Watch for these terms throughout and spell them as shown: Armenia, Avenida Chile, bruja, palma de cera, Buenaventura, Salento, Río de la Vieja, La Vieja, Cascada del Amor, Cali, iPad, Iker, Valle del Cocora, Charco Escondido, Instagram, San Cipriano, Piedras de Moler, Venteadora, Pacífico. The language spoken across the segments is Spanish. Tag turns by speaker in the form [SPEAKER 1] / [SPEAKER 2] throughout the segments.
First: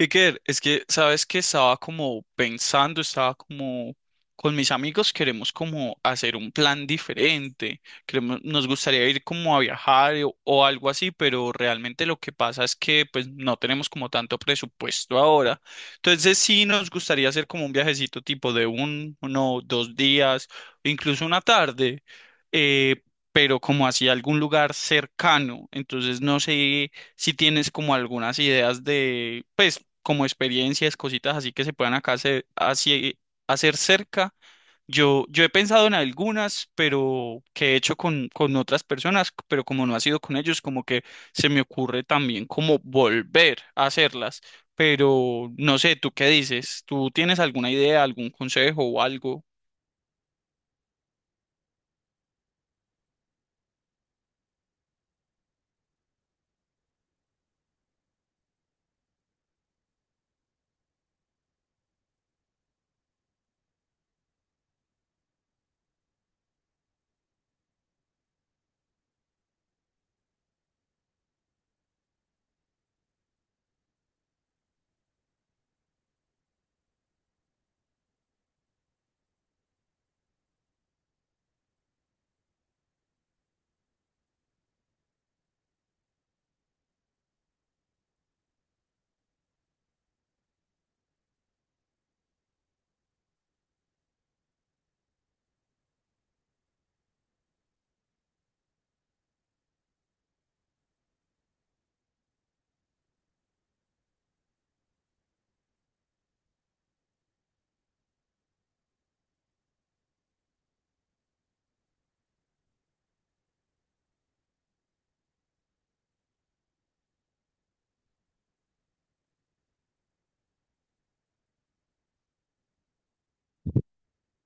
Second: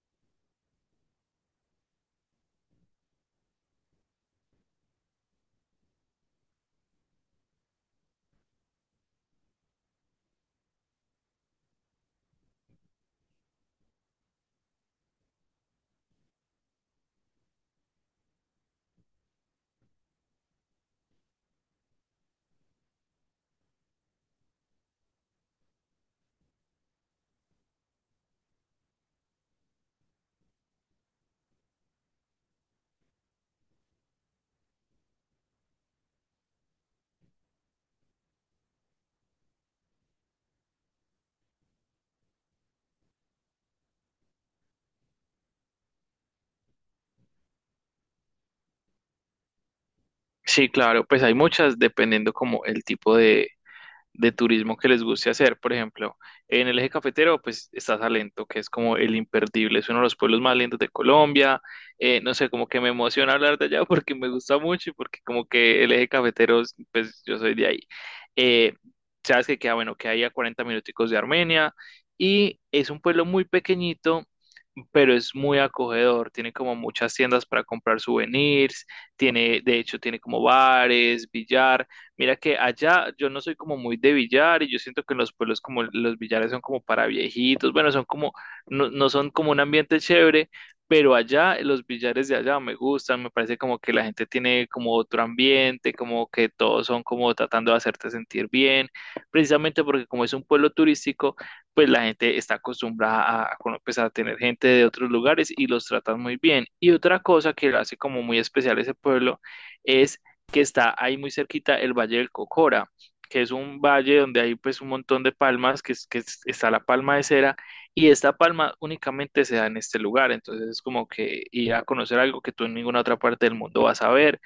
[SPEAKER 1] Iker, es que, sabes que estaba como pensando, estaba como con mis amigos queremos como hacer un plan diferente, queremos, nos gustaría ir como a viajar o algo así, pero realmente lo que pasa es que pues no tenemos como tanto presupuesto ahora. Entonces sí nos gustaría hacer como un viajecito tipo de uno, 2 días, incluso una tarde, eh, pero como hacia algún lugar cercano. Entonces no sé si tienes como algunas ideas de, pues, como experiencias, cositas así que se puedan acá hacer, hacer cerca. Yo he pensado en algunas, pero que he hecho con, otras personas, pero como no ha sido con ellos, como que se me ocurre también como volver a hacerlas. Pero no sé, ¿tú qué dices? ¿Tú tienes alguna idea, algún consejo o algo?
[SPEAKER 2] Sí, claro, pues hay muchas dependiendo como el tipo de turismo que les guste hacer. Por ejemplo, en el eje cafetero, pues está Salento, que es como el imperdible, es uno de los pueblos más lindos de Colombia. No sé, como que me emociona hablar de allá porque me gusta mucho y porque como que el eje cafetero, pues yo soy de ahí. Eh, sabes que queda, bueno, que hay a 40 minuticos de Armenia y es un pueblo muy pequeñito, pero es muy acogedor, tiene como muchas tiendas para comprar souvenirs, tiene, de hecho, tiene como bares, billar. Mira que allá yo no soy como muy de billar y yo siento que en los pueblos como los billares son como para viejitos, bueno, son como, no, no son como un ambiente chévere, pero allá los billares de allá me gustan, me parece como que la gente tiene como otro ambiente, como que todos son como tratando de hacerte sentir bien, precisamente porque como es un pueblo turístico, pues la gente está acostumbrada a, pues, a tener gente de otros lugares y los tratan muy bien. Y otra cosa que lo hace como muy especial ese pueblo, es que está ahí muy cerquita el Valle del Cocora, que es un valle donde hay pues un montón de palmas, que, está la palma de cera, y esta palma únicamente se da en este lugar, entonces es como que ir a conocer algo que tú en ninguna otra parte del mundo vas a ver.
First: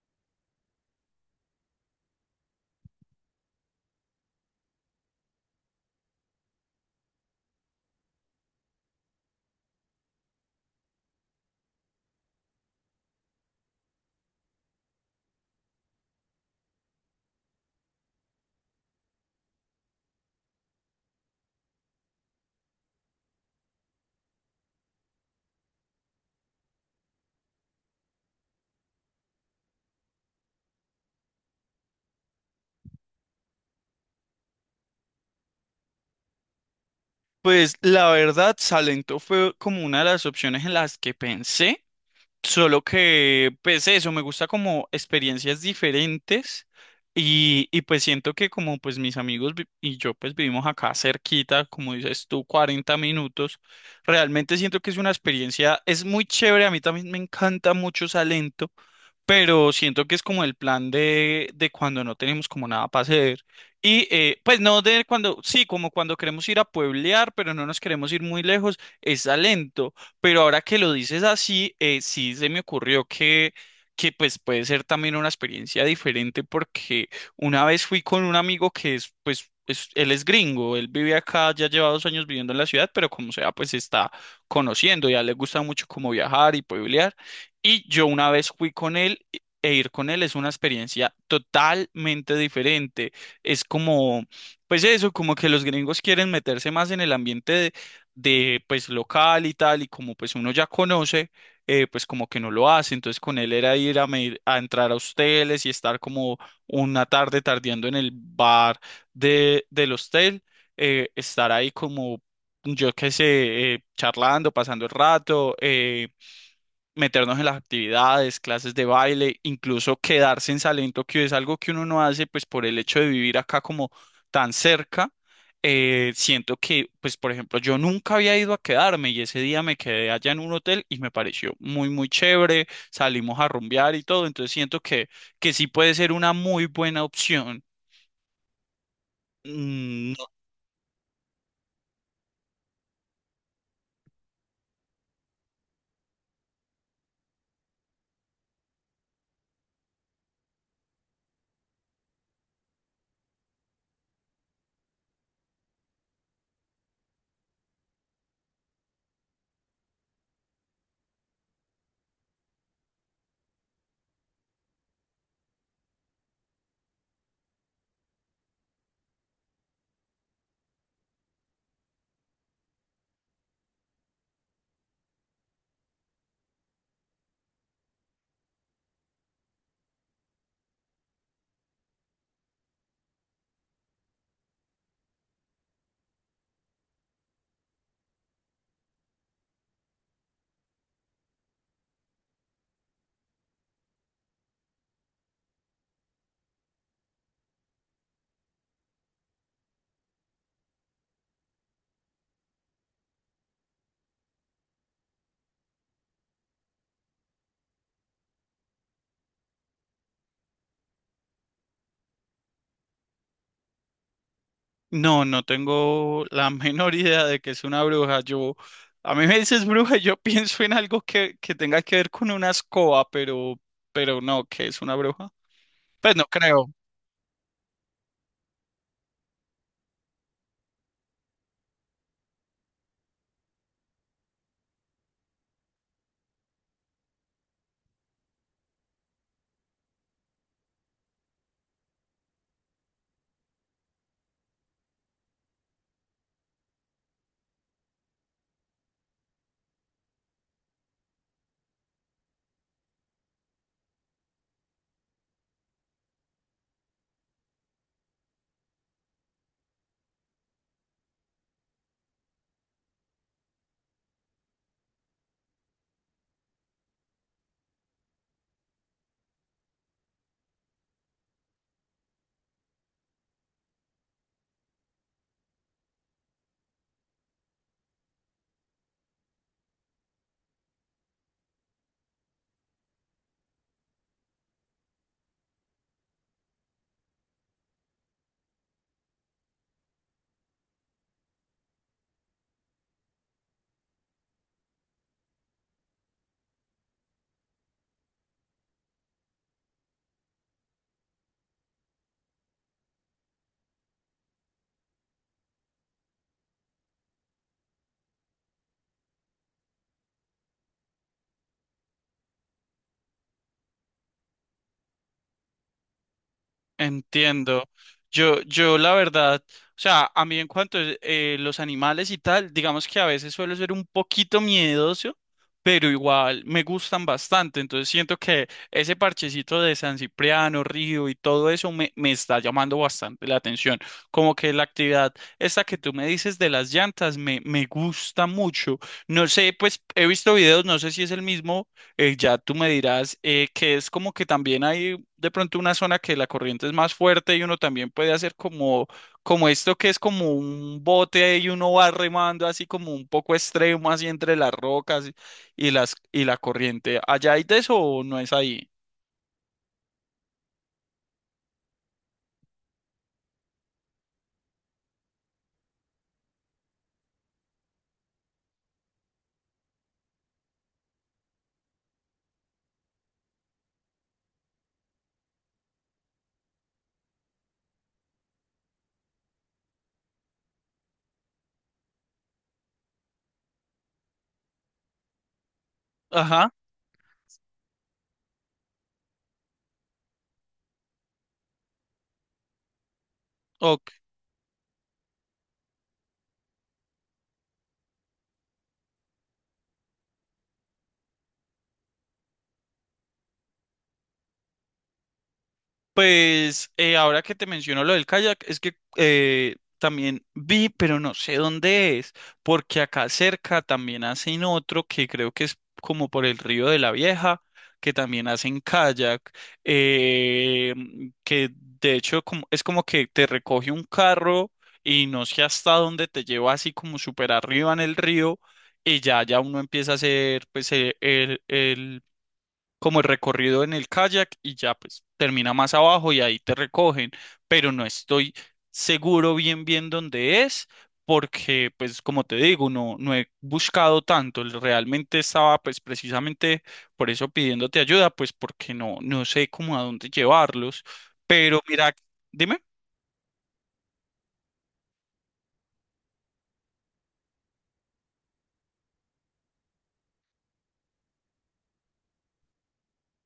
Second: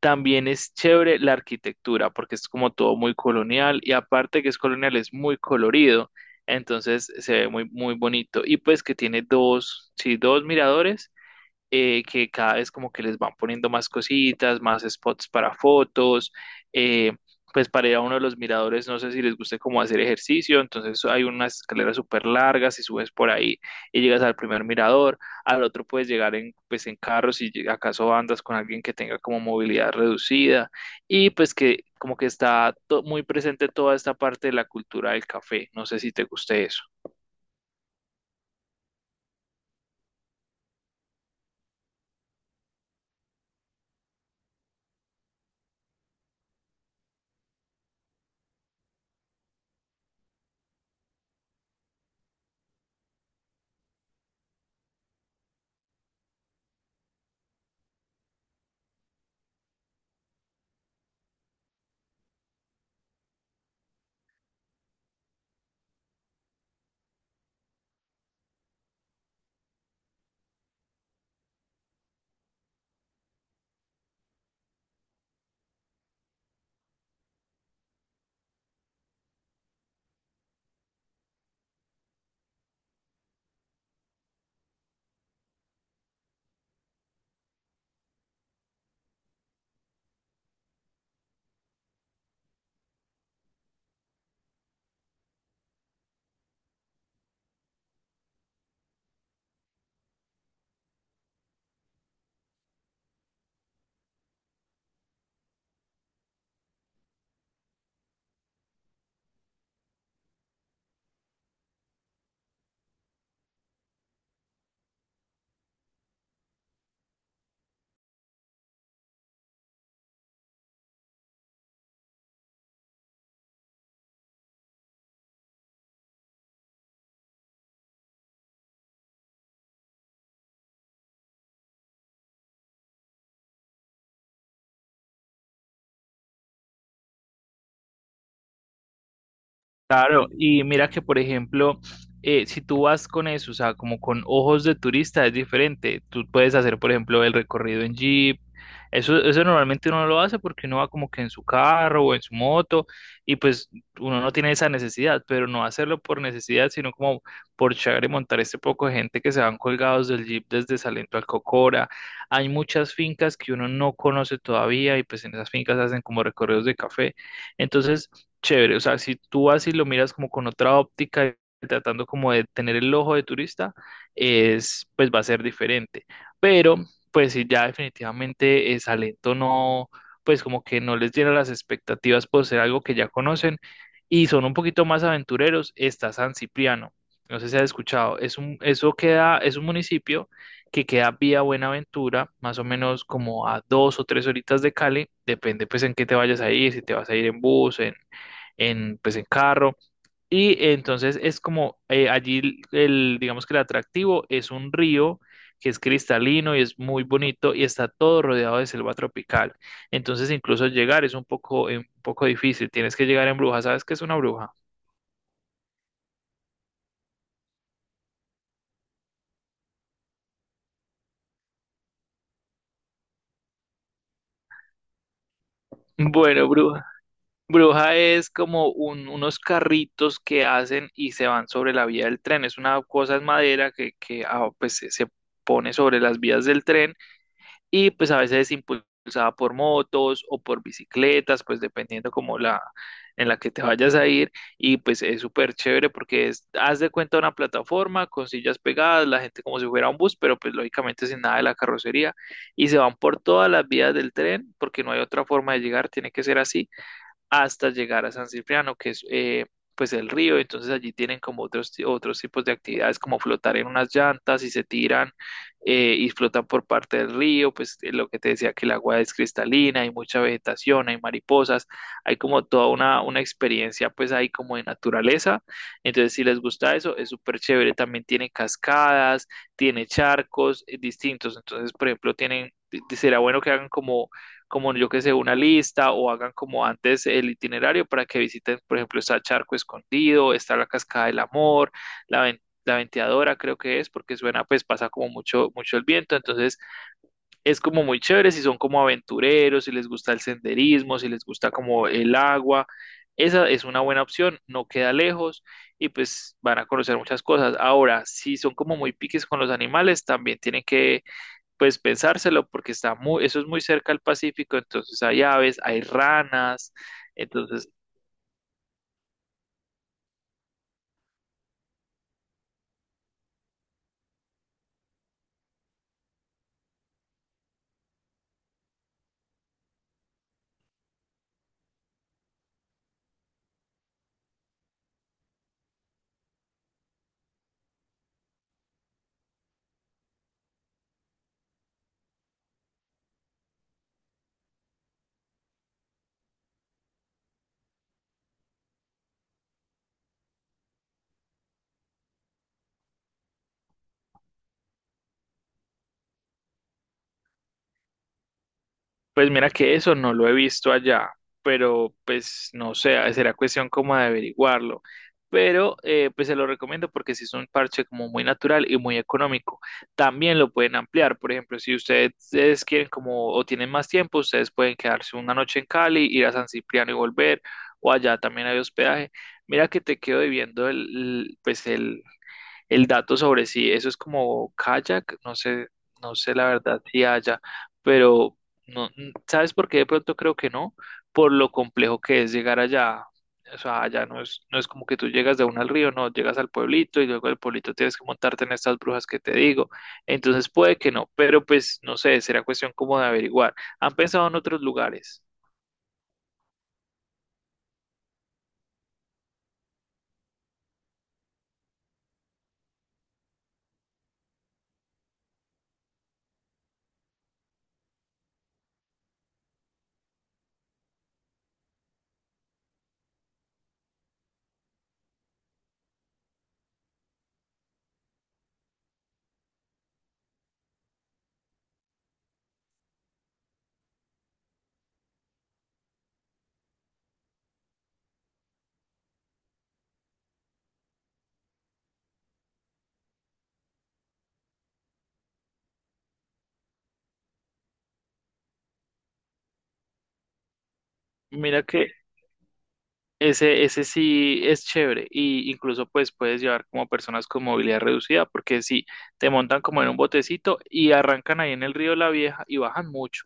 [SPEAKER 2] También es chévere la arquitectura, porque es como todo muy colonial, y aparte que es colonial, es muy colorido, entonces se ve muy, muy bonito, y pues que tiene dos, sí, dos miradores, que cada vez como que les van poniendo más cositas, más spots para fotos. eh, pues para ir a uno de los miradores, no sé si les guste como hacer ejercicio, entonces hay unas escaleras súper largas y subes por ahí y llegas al primer mirador. Al otro puedes llegar en, pues en carro si acaso andas con alguien que tenga como movilidad reducida, y pues que como que está muy presente toda esta parte de la cultura del café, no sé si te guste eso.
[SPEAKER 1] Pues la verdad, Salento fue como una de las opciones en las que pensé. Solo que, pues eso, me gusta como experiencias diferentes y pues siento que como pues mis amigos y yo pues vivimos acá cerquita, como dices tú, 40 minutos, realmente siento que es una experiencia, es muy chévere, a mí también me encanta mucho Salento, pero siento que es como el plan de, cuando no tenemos como nada para hacer y pues no de cuando, sí, como cuando queremos ir a pueblear, pero no nos queremos ir muy lejos, es Salento. Pero ahora que lo dices así, sí se me ocurrió que, pues puede ser también una experiencia diferente porque una vez fui con un amigo que es, pues, él es gringo, él vive acá, ya lleva 2 años viviendo en la ciudad, pero como sea, pues está conociendo, ya le gusta mucho como viajar y pueblear. Y yo una vez fui con él e ir con él es una experiencia totalmente diferente. Es como, pues eso, como que los gringos quieren meterse más en el ambiente de pues local y tal, y como pues uno ya conoce, pues como que no lo hace, entonces con él era ir a entrar a hosteles y estar como una tarde tardeando en el bar de, del hostel, estar ahí como, yo qué sé, charlando, pasando el rato, meternos en las actividades, clases de baile, incluso quedarse en Salento, que es algo que uno no hace, pues por el hecho de vivir acá como tan cerca. Siento que, pues por ejemplo, yo nunca había ido a quedarme y ese día me quedé allá en un hotel y me pareció muy, muy chévere, salimos a rumbear y todo, entonces siento que, sí puede ser una muy buena opción. Mm.
[SPEAKER 2] Claro, y mira que por ejemplo, si tú vas con eso, o sea, como con ojos de turista es diferente. Tú puedes hacer, por ejemplo, el recorrido en jeep. Eso normalmente uno no lo hace porque uno va como que en su carro o en su moto, y pues uno no tiene esa necesidad, pero no hacerlo por necesidad, sino como por llegar y montar este poco de gente que se van colgados del jeep desde Salento al Cocora. Hay muchas fincas que uno no conoce todavía y pues en esas fincas hacen como recorridos de café. Entonces chévere. O sea, si tú vas y lo miras como con otra óptica, tratando como de tener el ojo de turista, es, pues va a ser diferente. Pero, pues sí, ya definitivamente, Salento no, pues como que no les llena las expectativas por ser algo que ya conocen y son un poquito más aventureros, está San Cipriano. No sé si has escuchado, es un, eso queda, es un municipio que queda vía Buenaventura, más o menos como a dos o tres horitas de Cali, depende pues en qué te vayas a ir, si te vas a ir en bus, en, pues, en carro. Y entonces es como, allí el, digamos que el atractivo es un río que es cristalino y es muy bonito y está todo rodeado de selva tropical. Entonces incluso llegar es un poco difícil. Tienes que llegar en bruja. ¿Sabes qué es una bruja?
[SPEAKER 1] No, no tengo la menor idea de que es una bruja. Yo, a mí me dices bruja, y yo pienso en algo que tenga que ver con una escoba, pero no, que es una bruja. Pues no
[SPEAKER 2] Bueno,
[SPEAKER 1] creo.
[SPEAKER 2] bruja. Bruja es como unos carritos que hacen y se van sobre la vía del tren. Es una cosa en madera que pues, se pone sobre las vías del tren, y pues a veces es impulsada por motos o por bicicletas, pues dependiendo como la en la que te vayas a ir, y pues es súper chévere porque es, haz de cuenta una plataforma con sillas pegadas, la gente como si fuera un bus, pero pues lógicamente sin nada de la carrocería, y se van por todas las vías del tren porque no hay otra forma de llegar, tiene que ser así hasta llegar a San Cipriano, que es, pues el río. Entonces allí tienen como otros, otros tipos de actividades como flotar en unas llantas y se tiran, y flotan por parte del río. Pues lo que te decía que el agua es cristalina, hay mucha vegetación, hay mariposas, hay como toda una experiencia pues ahí como de naturaleza. Entonces si les gusta eso, es súper chévere. También tiene cascadas, tiene charcos, distintos. Entonces, por ejemplo, tienen... Será bueno que hagan como como yo que sé, una lista o hagan como antes el itinerario para que visiten, por ejemplo, está Charco Escondido, está la Cascada del Amor, la, la Venteadora creo que es, porque suena, pues pasa como mucho, mucho el viento, entonces es como muy chévere si son como aventureros, si les gusta el senderismo, si les gusta como el agua, esa es una buena opción, no queda lejos y pues van a conocer muchas cosas. Ahora, si son como muy piques con los animales, también tienen que pues pensárselo porque está muy, eso es muy cerca al Pacífico, entonces hay aves, hay ranas,
[SPEAKER 1] Entiendo.
[SPEAKER 2] entonces,
[SPEAKER 1] Yo la verdad, o sea, a mí en cuanto a los animales y tal, digamos que a veces suelo ser un poquito miedoso, pero igual me gustan bastante. Entonces siento que ese parchecito de San Cipriano, Río y todo eso me está llamando bastante la atención. Como que la actividad esta que tú me dices de las llantas me gusta mucho. No sé, pues he visto videos, no sé si es el mismo, ya tú me dirás, que es como que también hay de pronto una zona que la corriente es más fuerte y uno también puede hacer como, como esto que es como un bote y uno va remando así como un poco extremo, así entre las rocas y la corriente. ¿Allá hay de eso o no es ahí?
[SPEAKER 2] pues mira que eso no lo he visto allá, pero pues no sé, será cuestión como de averiguarlo. Pero pues se lo recomiendo porque si es un parche como muy natural y muy económico. También lo pueden ampliar. Por ejemplo, si ustedes quieren como o tienen más tiempo, ustedes pueden quedarse una noche en Cali, ir a San Cipriano y volver, o allá también hay hospedaje. Mira que te quedo debiendo el, pues el dato sobre si eso es como kayak, no sé, no sé la
[SPEAKER 1] Ajá.
[SPEAKER 2] verdad si haya, pero no, ¿sabes por qué de pronto creo que no? Por lo complejo que es llegar allá. O sea,
[SPEAKER 1] Ok.
[SPEAKER 2] allá no es, no es como que tú llegas de una al río, no, llegas al pueblito y luego del pueblito tienes que montarte en estas brujas que te digo. Entonces puede que no, pero pues no sé, será cuestión como de averiguar. ¿Han pensado en otros lugares?
[SPEAKER 1] Pues ahora que te menciono lo del kayak, es que también vi, pero no sé dónde es, porque acá cerca también hacen otro que creo que es como por el río de la Vieja, que también hacen kayak, eh, que de hecho es como que te recoge un carro y no sé hasta dónde te lleva así como súper arriba en el río y ya uno empieza a hacer pues el como el recorrido en el kayak y ya pues termina más abajo y ahí te recogen, pero no estoy seguro bien bien dónde es porque pues como te digo, no he buscado tanto, realmente estaba pues precisamente por eso pidiéndote ayuda, pues porque no sé cómo a dónde llevarlos, pero
[SPEAKER 2] Mira que
[SPEAKER 1] mira, dime,
[SPEAKER 2] ese sí es chévere y incluso pues puedes llevar como personas con movilidad reducida porque si te montan como en un botecito y arrancan ahí en el río La Vieja y bajan mucho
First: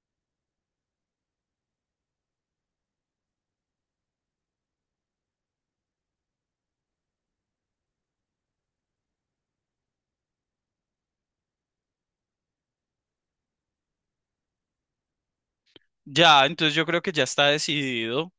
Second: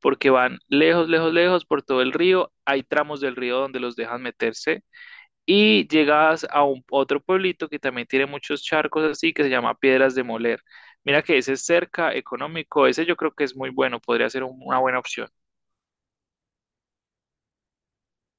[SPEAKER 2] porque van lejos, lejos, lejos por todo el río. Hay tramos del río donde los dejan meterse y llegas a un otro pueblito que también tiene muchos charcos así que se llama Piedras de Moler. Mira que ese es cerca, económico, ese yo creo que es muy bueno, podría ser una buena opción.
[SPEAKER 1] ya, entonces yo creo que ya está decidido.